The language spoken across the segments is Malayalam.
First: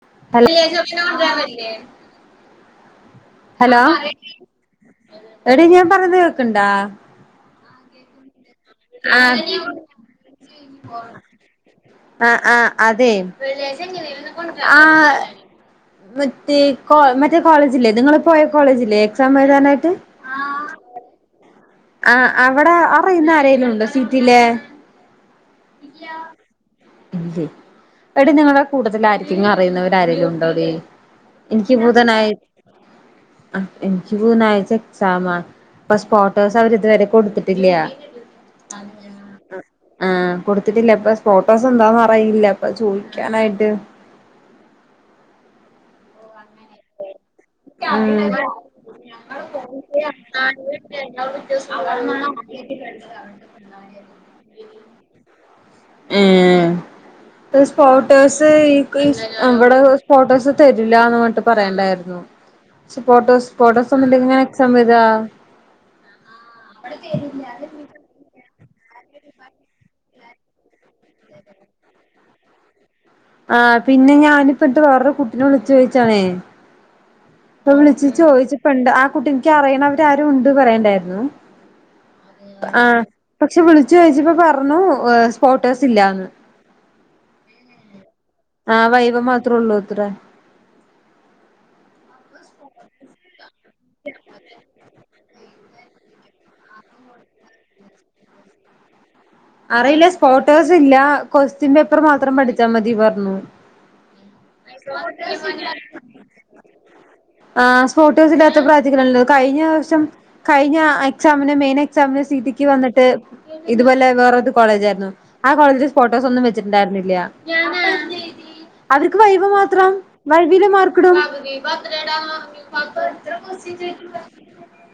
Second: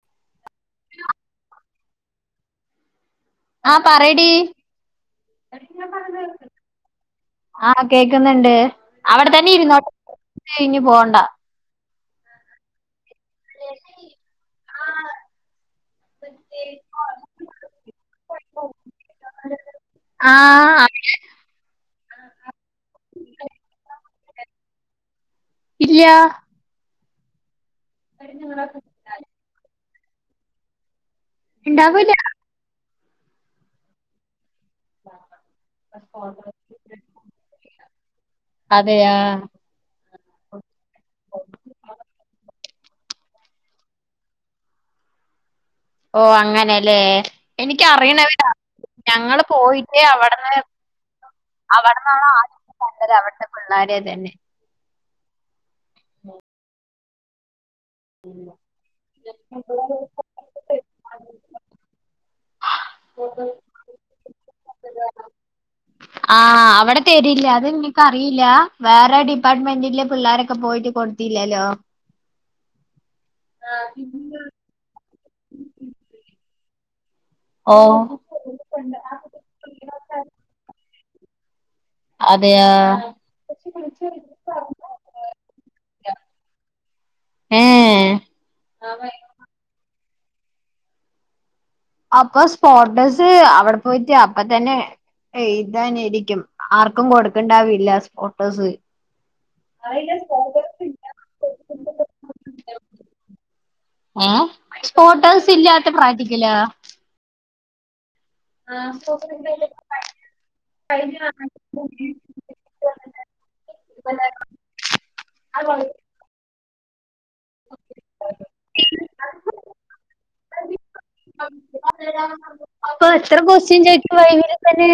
[inaudible] ആ ഹലോ പറയടി എടി ഞാൻ പറഞ്ഞത് കേക്ക്ണ്ടോ ആ കേക്ക്ന്ന്ണ്ട് ആ അവടെത്തെന്നെ ഇരുന്നോ [unintelligible] കയ്ഞ് പോണ്ട ആ ആ അതെ ആ വിത്തീക്കോൾ മറ്റേ കോളേജില്ലേ നിങ്ങള് പോയ കോളേജില്ലേ എക്സാമെഴുതാനായിട്ട് ആ അവിടെ ആ അവടെ അറിയുന്ന ആരേലും ഉണ്ടോ സിറ്റിലെ ഇല്ല ഇല്ല എടി നിങ്ങളെ കൂട്ടത്തില് ആരെ [unintelligible] അറിയുന്നവരാരേലുംണ്ടോടി ൻക്ക് ഉണ്ടാവൂല ബുധനായ് ആ എനിക്ക് ബുധനായ്ച എക്സാമ പശ് പോ അവര് ത് വരെ കൊട്ത്ത്ട്ടില്ല അതെയാ ആ കൊടുത്തിട്ടില്ല ഇപ്പൊ സ്‌ഫോട്ടോസെന്താന്ന് അറിയില്ല അപ്പൊ ചോയ്ക്കാനായിട്ട് ഓ അങ്ങനെല്ലേ ഉം എനിക്കറിയണവരാ ഞങ്ങള് പോയിട്ട് അവടെന്ന് അവടെന്നാണോ ആദ്യം കണ്ടത് അവട്ന്ന് പിള്ളാരുതെന്നെ ഏ സ്പോട്ടോസ് ഈ ഇവിടെ സ്പോട്ടോസ് തരില്ലന്ന്ർഞ്ട്ട് പറയണ്ടായിരുന്നു ക്ഷേ ഫോട്ടോസ് ഫോട്ടോസൊല്ലെങ്കി ങ്ങനെ എക്സാമെയ്ത ആ അവടെ തേ ഇല്ലാതെങ്‌നെ ക്കറില്ല വേറെ ഡിപ്പാർട്ട്മെന്റിലെ പിള്ളാരൊക്കെ പോയിട്ട് കൊട്ത്തില്ലല്ലോ ആ പിന്നെ ഞാനിപ്പിൻട്ട് വേറെ കുട്ടിനെ വിളിച്ച് ചോയ്ച്ചാണേ ഇപ്പ ഓ വിളിച്ചി ചോയ്ച്ചപ്പണ്ട് ആ കുട്ടിക്ക് അറിയണവരാരോ ണ്ട് പറയ്ണ്ടായിരുന്നു അതെയാ ആ പക്ഷെ വിളിച്ചു ചോയ്ച്ചപ്പ പറഞ്ഞു സ്പോട്ടോസ് ല്ലന്ന് ഏ ആ വൈവെ മാത്രേ ള്ളൂ ത്രെ അപ്പൊ സ്പോട്ടസ് അവടെ പോയിട്ട് അപ്പത്തെന്നെ എയ്താനേരിക്കും ആർക്കും കൊടുക്കണ്ടാവില്ല സ്പോട്ടോസ് അറിയില്ല സ്പോട്ടോസ് ഇല്ല കൊസ്റ്റ്യൻ പേപ്പർ മാത്രം പഠിച്ചാ മതി പർഞ്ഞു ഏ സ്പോട്ടേസില്ലാത്ത പ്രാക്റ്റിക്കലോ ആ സ്പോട്ടോസ് ല്ലാത്ത പ്രാക്റ്റിക്കലാണല്ലോത് കയ്ഞ്ഞ വർഷം കഴിഞ്ഞ എക്സാമിന് മെയിൻ എക്സാമിന് സീറ്റിക്ക് വന്നിട്ട് ഇതുപോലെ വേറൊതു കോളേജാര്ന്നു ആ കോളേജ്ലെ സ്പോ ട്ടോസൊന്നും വെച്ച്ട്ട്ണ്ടായ്ര്ന്നില്ല അത്ക്ക്‌ വൈവ മാത്രം വൈവെല് മാ ക്ക്‌ടും അപ്പൊ എത്ര ക്വസ്റ്റ്യൻ ചോദിക്കും വൈവില് തന്നെ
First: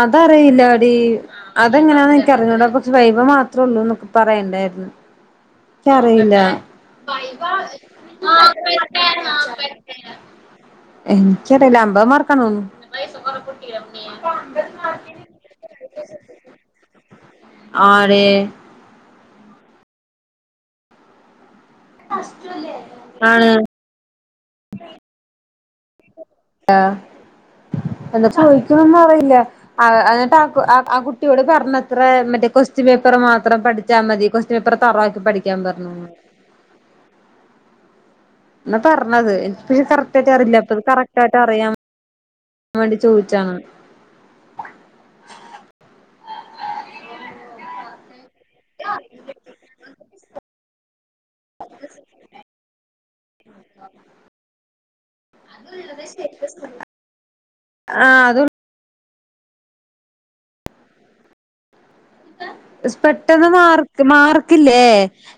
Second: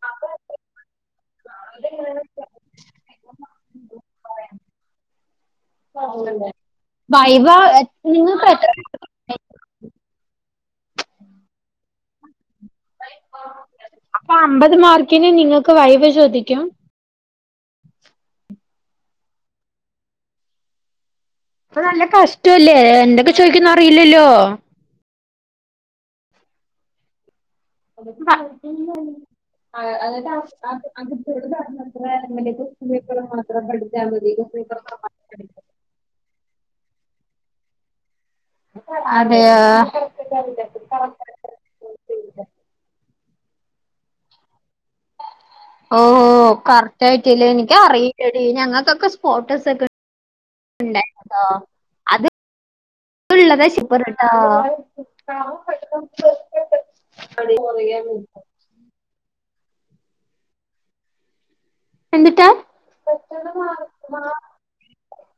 അതറിയില്ല ടി അതെങ്ങനാന്ന് എനിക്കറിഞ്ഞൂട പ വൈവ മാത്രേ ള്ളൂന്ന്ക്കെ പറയ്ണ്ടായിരുന്നു ക്കറില്ല വൈവ നിങ്ങൾക്ക് എത്ര എൻക്കറില്ല അമ്പത് മാർക്കാ തോന്നുന്നു അപ്പൊ അമ്പത് മാർക്കിന് നിങ്ങക്ക് വൈവെ ചോദിക്കും ആ ടി പ്പൊ നല്ല കഷ്ടല്ലേ എന്തൊക്കെ ആണ് ചോദിക്കുന്നറില്ലല്ലോ ആഹ്. എന്താ ചോദിക്കണന്നറിയില്ല. ആ ആ [unintelligible] എന്നിട്ട് ആ ആ കുട്ടിയോട് പർഞ്ഞത്രേ മറ്റേ കൊസ് സ്റ്റൻ പേപ്പറ് മാത്രം പഠിച്ചാ മതി. കൊസ്റ്റൻ പേപ്പർ തറയ്ട്ട് പഠിയ്ക്കാൻ പറഞ്ഞുന്ന് [unintelligible] ന്നാ പർഞ്ഞത്. എ അതെയോ [unintelligible] റില്ലാത്തത് കറക്ടായിട്ട് അറിയാവേണ്ടി ചോയിച്ചാണ്. ഓഹോ, കറക്ടായിട്ടില്ലേ നിയ്ക്കറീ എടീ ഞങ്ങക്കൊക്കെ സ്പോട്ടസക്കെ ണ്ടായി ട്ടോ അത് ഉ [unintelligible] ശൂപ്പറാട്ടോ അടീക്ക് പോന്നേയ്ക്കാര്ന്ന് ആഹ് അത് എന്തുട്ടാ? സ് പെട്ടെന്ന് മാർ മാർക്ക്ല്ലേ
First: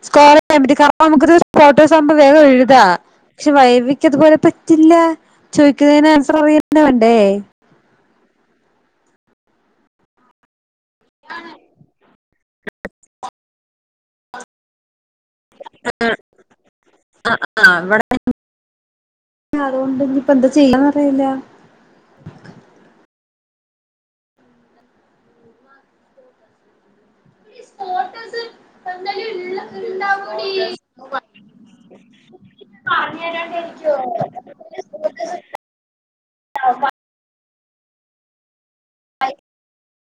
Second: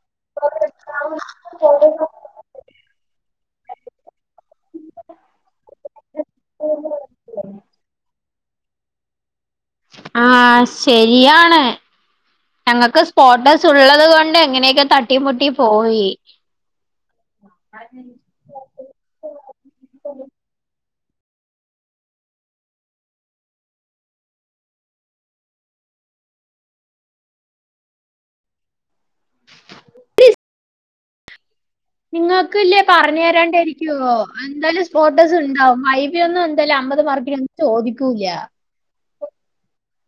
സ്കോർ യ്യാൻ പറ്റി. കാ [unintelligible] ണം നമുക്ക് [unintelligible] ഫോട്ടോസാവുമ്പം വേഗം എഴുതാ. ഷെ വൈവിയ്ക്കതുപോലെ പറ്റില്ലാ. ചോദിക്കുന്നേനാൻസറ് പറിയെന്നെ വേണ്ടേ. ആഹ് ശെരിയാണ്. ഞങ്ങക്ക് സ്പോട്ടസുള്ളതു കൊണ്ട് എങ്ങനെയൊക്കെ തട്ടി മുട്ടി പോയി. ആഹ് [unintelligible] അതോണ്ട് ഞിപ്പന്താ ചെയ്യാന്നറിയില്ല. [unintelligible] നിങ്ങക്ക്ല്ല്യേ പറഞ്ഞരാണ്ടെരിക്ക്യോ? അന്തായാലും സ്പോർട്ടസ്ണ്ടാവും. വൈവി ഒന്നു ന്താലും അമ്പത് മാർക്കി [unintelligible] ചോദിക്കൂല്ല്യ. ആയി.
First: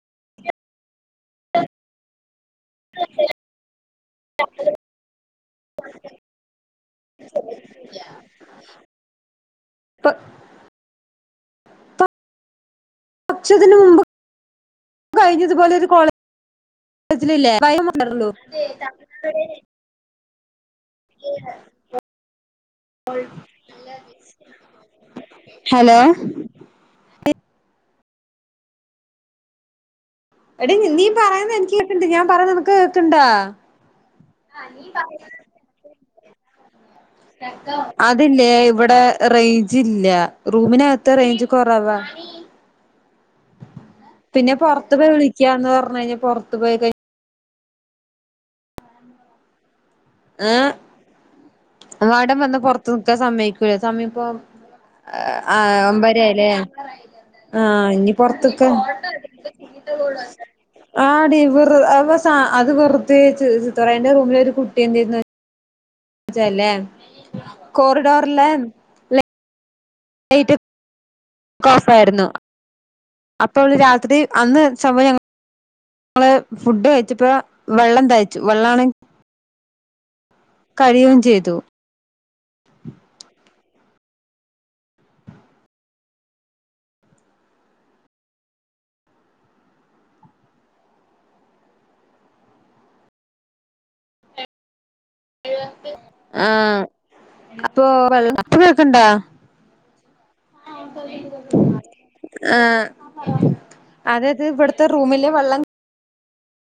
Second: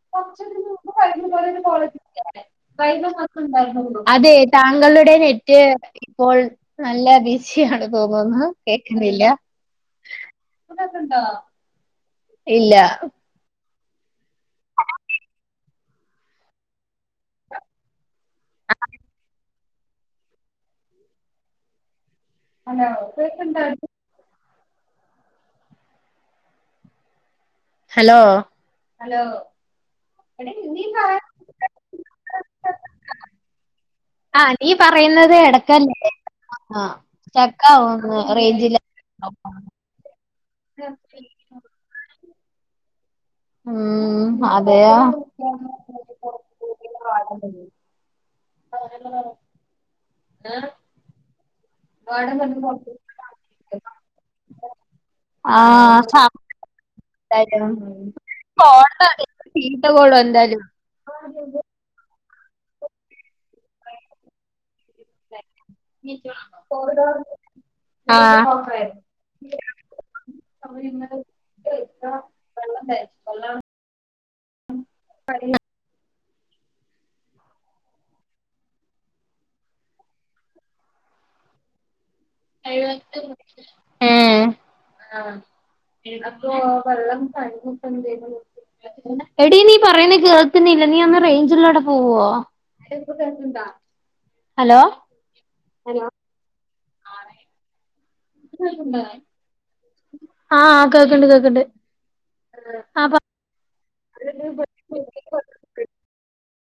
[unintelligible] അതേ താങ്കളുടെ നെറ്റ് ഇപ്പോൾ നല്ല ബിസിയാണ് തോന്നുന്ന് കേക്ക്ന്നില്ല്യ. പ്പ പ്പ കേക്ക്ണ്ടോ? ഇല്ലാ. പക്ഷതിന് മുമ്പ് ഇത്പോലെ ഒരു കോളേജിലില്ലേ [unintelligible] [unintelligible] ഹലോ, കേക്ക്ണ്ടാട് [unintelligible] ഹലോ? Hello, hello? എടീ നി നീ പറയ്ന്നെനിയ്ക്ക് കേക്ക്ണ്ട്. ഞാൻ പറയണ നിക്ക് കേക്ക്ണ്ടാ? ആഹ്, നീ പറയുന്നത് എടക്കല്ലേ കേ [unintelligible] അതില്ലേ റേഞ്ചില് ഇവടെ റെയ്ഞ്ച്ല്ല്യ റൂമിനകത്ത് റേഞ്ച് കൊറവാ. ഉം പിന്നെ അതെയോ പൊർത്ത് പോയി വിളിക്കാന്ന് പർഞ്ഞ് കഴിഞ്ഞാ പോർത്ത് പോയി [unintelligible] ആഹ്. വാടൻ വന്ന് പൊർത്തു നിക്കാൻ സമ്മയ്ക്കൂല. സമയപ്പം ആഹ്, ഒമ്പെരായിലേ സംസാരം ആഹ്, ഇഞ്ഞി പൊർത്ത്ക്ക് ചീത്ത കോളും എന്തായാലും ആടി വെർ [unintelligible] അ അത് വെർതെ ചീത്ത പറയാ ന്റെ റൂമിലെ ഒരു കുട്ടി എന്തേര്ന്ന് കോറിഡോറിലെ ആഹ്. [unintelligible] റ്റ്‌ ഒരിങ്ങല് ക്കോഫായ്രുന്നു. അപ്പവള് രാത്രി അന്ന് സംഭവം ഞങ്ങ ങ്ങള് ഫുഡ് കഴിച്ചപ്പോ വെള്ളം തയ്ച്ചു. വെള്ളാണേ കഴിയും ചെയ്തൂ. മ് ആഹ് വെള്ളം [unintelligible] എടീ നീ പറയുന്ന കേൾക്ക്ന്നില്ല നീ ഒന്ന് റേഞ്ച്ള്ളാടെ പോവോ ഹലോ ആഹ് അപ്പൊ വെള്ളം ഇപ്പൊ കേക്ക്ണ്ടോ ആഹ് കേക്ക്ണ്ട് കേക്ക്ണ്ട് ആഹ് അതെത് ഇവിടുത്തെ റൂമിലെ വെള്ളം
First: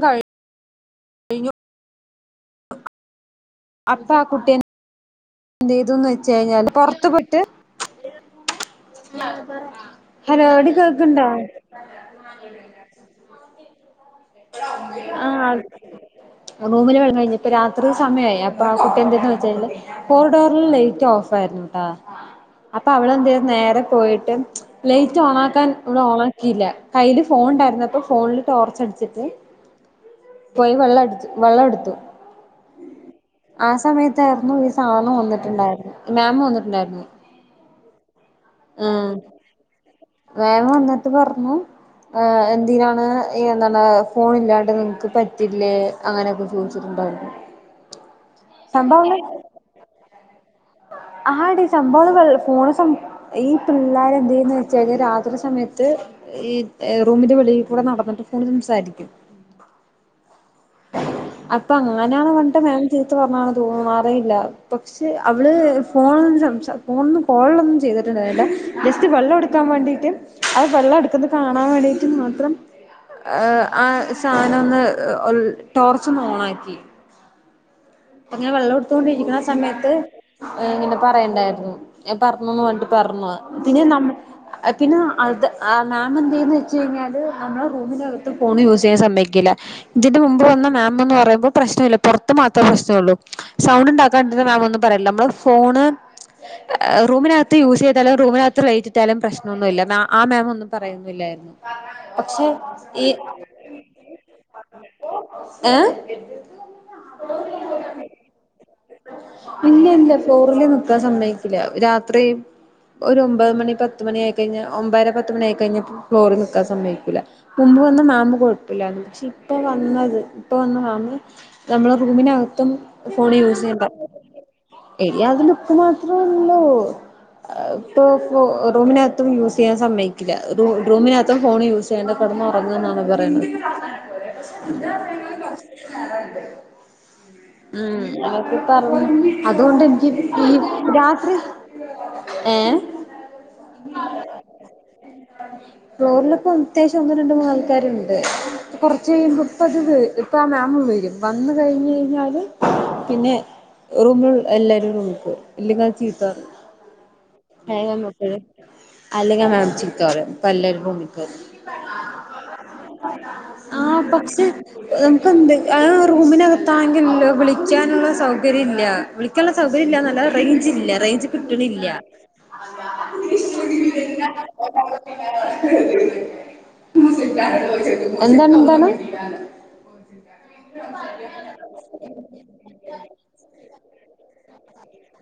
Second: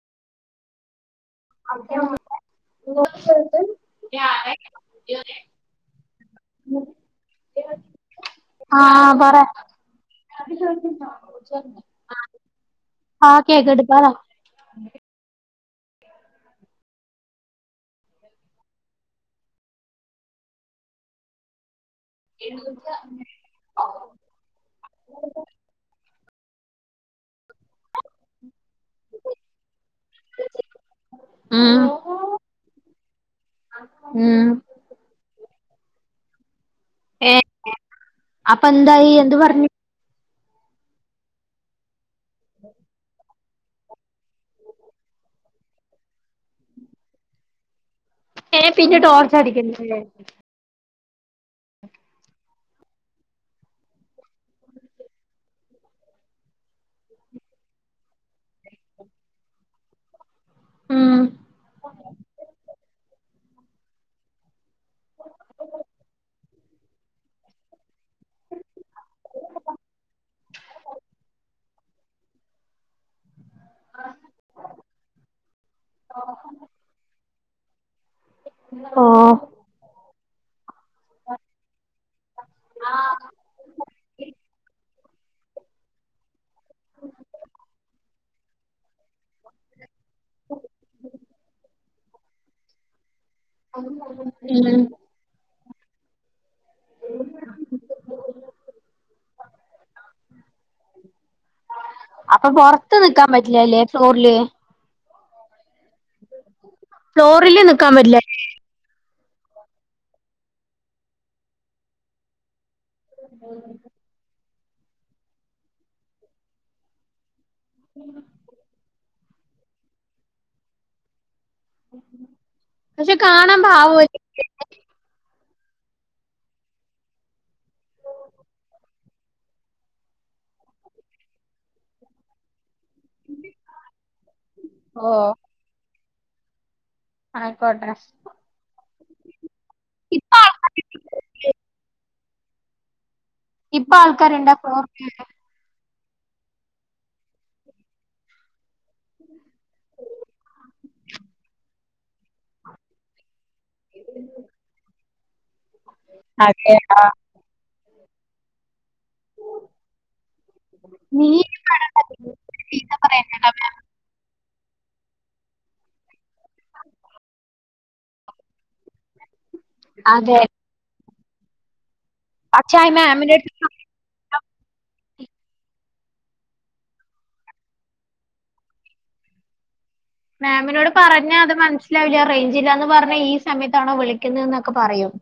കഴിഞ്ഞു അ [inaudible] അപ്പ ആ കുട്ടിയേന്ത് ചെയ്തുന്ന് വെച്ച് കഴിഞ്ഞാല് പൊറത്ത് പോയിട്ട് ആഹ് പറ ഹലോ എടീ കേക്ക്ണ്ടോ ആഹ് കേക്ക്ണ്ട് പറ ആഹ് റൂമില് വെള്ള കഴിഞ്ഞ് ഇപ്പ രാത്രി സമയമായി അപ്പ ആ കുട്ടി എന്തന്ന് വെച്ചാല് കോർഡോറിൽ ലൈറ്റ് ഓഫ് ആയിരുന്നുട്ടാ അപ്പൊ അവൾ എന്ത നേരെ പോയിട്ട് ലൈറ്റ് ഓൺ ആക്കാൻ ഓൺ ആക്കിയില്ല കയ്ൽ ഫോൺ ഉണ്ടായിരുന്നപ്പോ ഫോണിൽ ടോർച്ച് അടിച്ചിട്ട് പോയി വെള്ളം എടു വെള്ളം ഉം എടുത്തു ആ ഉം സമയത്തായിരുന്നു സാധനം വന്നിട്ടുണ്ടായിരുന്നു മാം വന്നിട്ടുണ്ടായിരുന്നു ഏഹ് അപ്പൊ എന്തായി ആഹ് എന്ത് പറഞ്ഞു മാം വന്നിട്ട് പറഞ്ഞു എന്തിനാണ് എന്താണ് ഫോൺ ഇല്ലാണ്ട് നിങ്ങക്ക് പറ്റില്ലേ അങ്ങനെയൊക്കെ ചോദിച്ചിട്ടുണ്ടായിരുന്നു ഏ പിന്നെ ടോർച്ച അടിക്കുന്നുേ ആ ഡീ സംഭവ ഫോണ് ഈ പിള്ളേർ എന്ത്ന്ന് വെച്ചാല് രാത്രി സമയത്ത് ഈ റൂമിന്റെ വെളിൽ കൂടെ നടന്നിട്ട് ഫോണ് സംസാരിക്കും ഉം അപ്പൊ അങ്ങനാണ് വന്നിട്ട് മാം തീർത്ത് പറഞ്ഞ തോന്നാറയില്ല പക്ഷെ അവള് ഫോണിൽ നിന്ന് സം ഫോണിൽ നിന്നും കോളിലൊന്നും ചെയ്തിട്ടുണ്ടായിരില്ല ജസ്റ്റ് വെള്ളം എടുക്കാൻ വേണ്ടിയിട്ട് അത് വെള്ളം എടുക്കന്ന് കാണാൻ വേണ്ടിക്കും മാത്രം ആ സാധനം ഒന്ന് ടോർച്ച് ഒന്ന് ഓണാക്കി അങ്ങനെ വെള്ളം ഓ എടുത്തുകൊണ്ടിരിക്കുന്ന സമയത്ത്ങ്ങെ പറയണ്ടായിരുന്നു ഞൻ പറഞ്ഞുന്ന് വേണ്ടി പറഞ്ഞു പിന്നെ ന പിന്നെ അത് മാം എന്തന്ന് വെച്ച കഴിഞ്ഞാല് നമ്മളെ റൂമിന്റെ അകത്ത് ഫോണ് യൂസ് ചെയ്യാൻ സമ ഇതിന് മുമ്പ് വന്ന മാം എന്ന് പറയുമ്പോൾ പ്രശ്നം ഇല്ല പുറത്ത് മാത്രമേ പ്രശ്നംള്ളൂ സൗണ്ട് ഉണ്ടാക്കാണ്ട മാം ഉം ഒന്നും പറയില്ല നമ്മള് ഫോണ് റൂമിനകത്ത് യൂസ് ചെയ്താലും റൂമിനകത്ത് റേറ്റ് ഇട്ടാലും പ്രശ്നമൊന്നുമില്ല ആ മാം ഒന്നും പറയില്ല യില്ല അപ്പൊ പുറത്ത് നിക്കാൻ പറ്റില്ലല്ലേ ഫ്ലോറില് ഏഹ് ഫ്ലോറില് നിക്കാൻ പറ്റില്ല ഇല്ല ഇല്ല ഫ്ലോറലെ നിക്കാൻ സമ്മയക്കില്ല രാത്രിയും ഒമ്പത് മണി പത്ത് മണിയായി കഴിഞ്ഞ ഒമ്പര പത്ത് മണി ആയി കഴിഞ്ഞ ഫ്ലോറിൽ നിൽക്കാൻ സമ്മതിക്കൂല്ല മുമ്പ് വന്ന മാമ് കുഴപ്പമില്ലായിരുന്നു പക്ഷെ ഇപ്പൊ വന്നത് ഇപ്പൊ വന്ന മാമ് നമ്മള റൂമിനകത്തും പക്ഷെ ഫോണ് കാണാൻ യൂസ് ചെയ്യാൻ പാവല്ലേ പറ്റ എടി അത് ലുക്ക്‌ മാത്രഉള്ളു ഇപ്പോ റൂമിനകത്തും യൂസ് ചെയ്യാൻ സമ്മയക്കില്ല റൂമിനകത്തും ഫോൺ യൂസ് ചെയ്യണ്ട കടന്ന് ഉറങ്ങു എന്നാ പറയുന്നേ [inaudible] ഓ ആയിക്കോട്ടെ ഉം അതൊക്കെ പറഞ്ഞു അതുകൊണ്ട് എനിക്ക് ഇപ്പൊ ഈ രാത്രി ആൾക്കാരുണ്ട് ഏഹ് ഇപ്പൊ ആൾക്കാര്ണ്ടാ [unintelligible] ഫ്ലോറിൽ ഇപ്പം അത്യാവശ്യം ഒന്ന് രണ്ട് മൂന്ന് ആൾക്കാരുണ്ട് കൊറച്ച് കഴിയുമ്പോ ഇപ്പത് വ് ഇപ്പാ മാമ് വെരും വന്ന് കഴിഞ്ഞ് കഴിഞ്ഞാല് പിന്നെ റൂമിലിൾ എല്ലാരേം ഇങ്ങ് വിളിക്കും ഇല്ലെങ്ക് അത് ചീത്ത പറയും അതെ ആ [unintelligible] അല്ലെങ്ക് ആ മാം ചീത്ത പറയും അപ്പ എല്ലരിക്കും വിളിക്കും നീ ആ ചീത്ത [unintelligible] മാം ആഹ് കൊറച്ച് നമുക്ക് എന്ത് അത് റൂമിനകത്താണെങ്കിൽ വിളിക്കാനുള്ള സൗ സൗകര്യ ഇല്ല വിളിക്കാനുള്ള സൗകര്യം ഇല്ലാന്നല്ല അതെ റേഞ്ച് ഇല്ല റേഞ്ച് കിട്ടണില്ല പക്ഷെ ആ മാമിന്റെ ഷ അടുത്ത് എന്താണ് എന്താണ് മാമിനോട് പറഞ്ഞാ അത് മനസ്സിലാവില്ല റേഞ്ച് ഇല്ലാന്ന് പർ നെ ഈ സമയത്താണോ വിളിക്കുന്നെന്നൊക്കെ പറയും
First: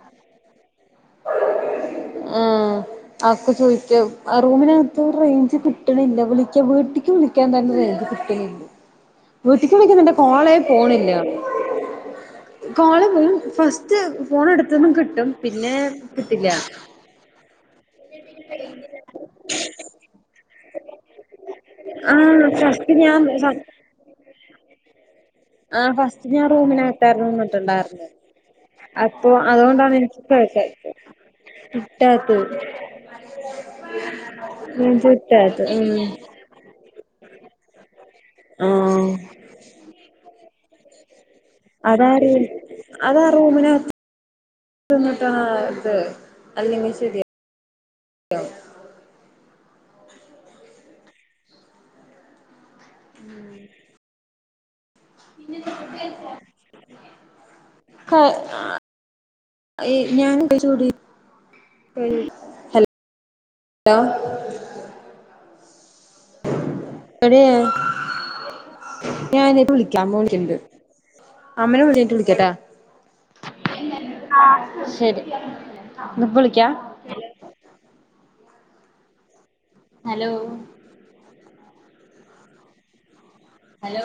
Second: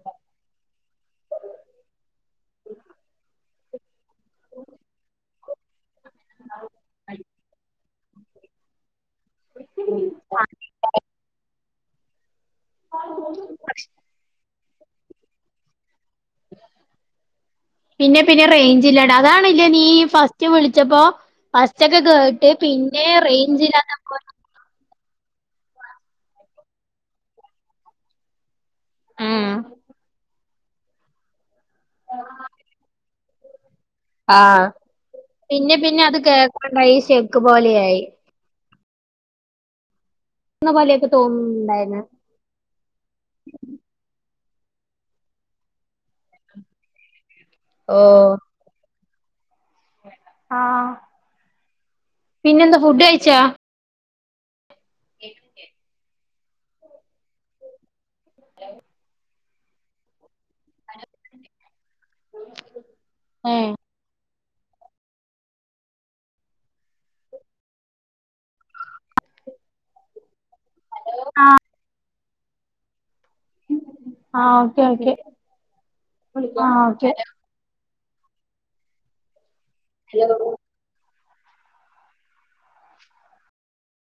ഉം ആക്കെ ചോയിക്കാവും ആഹ് റൂമിനകത്ത് റേഞ്ച് കിട്ട് കിട്ടണില്ല വിളിക്കാ വീട്ടിക്ക് വിളിക്കാൻ തന്നെ റേഞ്ച് കിട്ടണില്ല വീട്ടിക്ക് വളിക്കുന്നുണ്ട് കോളെ പോണില്ല കോള് വ് ഫസ്റ്റ് ഫോൺ എടുത്തന്നും കിട്ടും പിന്നെ [inaudible] പിന്നെ പിന്നെ റേഞ്ച് ഇല്ലാണ്ട് അതാണ് ല്ലേ നീ ഫസ്റ്റ് വിളിച്ചപ്പോ പസ്റ്റൊക്കെ ആഹ് കേട്ട് ഫസ്റ്റ് പിന്നെ ഞാൻ റേഞ്ച് ഇല്ലാ ആഹ് ഫസ്റ്റ് ഞാൻ റൂമിനകത്താരുന്നു നിന്നിട്ടണ്ടായിരുന്നെ അപ്പൊ ഉം അതുകൊണ്ടാണ് എനിക്ക് [unintelligible] കിട്ടാത്ത് ആഹ് റൂം കിട്ടാത്ത് പിന്നെ ഉം പിന്നെ അത് കേൾക്കാണ്ടായി ഷെക്ക് പോലെയായി ആഹ് [unintelligible] അതാരേല് അതാ റൂമിനാ നിന്നിട്ടാ ഇത് അല്ലെങ്കിൽ ശരി ഓഹ് ആഹ് ആഹ് പിന്നെ എന്താ ഫുഡ് കഴിച്ചോ? ക ആഹ് ഏയ് ഞാൻ [unintelligible] ഹലോ ഏഹ് [unintelligible] എടിയെ ഞാൻ [unintelligible] അമ്മ വിളിക്ക്ണ്ട് അമ്മേൻ്റെ വിളി കഴിഞ്ഞിട്ട് വിളിക്കാട്ടാ ആഹ് ഓക്കെ ഓക്കെ ശരി ഇന്നാ ഇപ്പൊ വിളിക്കാ ആഹ് ഓക്കെ ഹലോ ഹലോ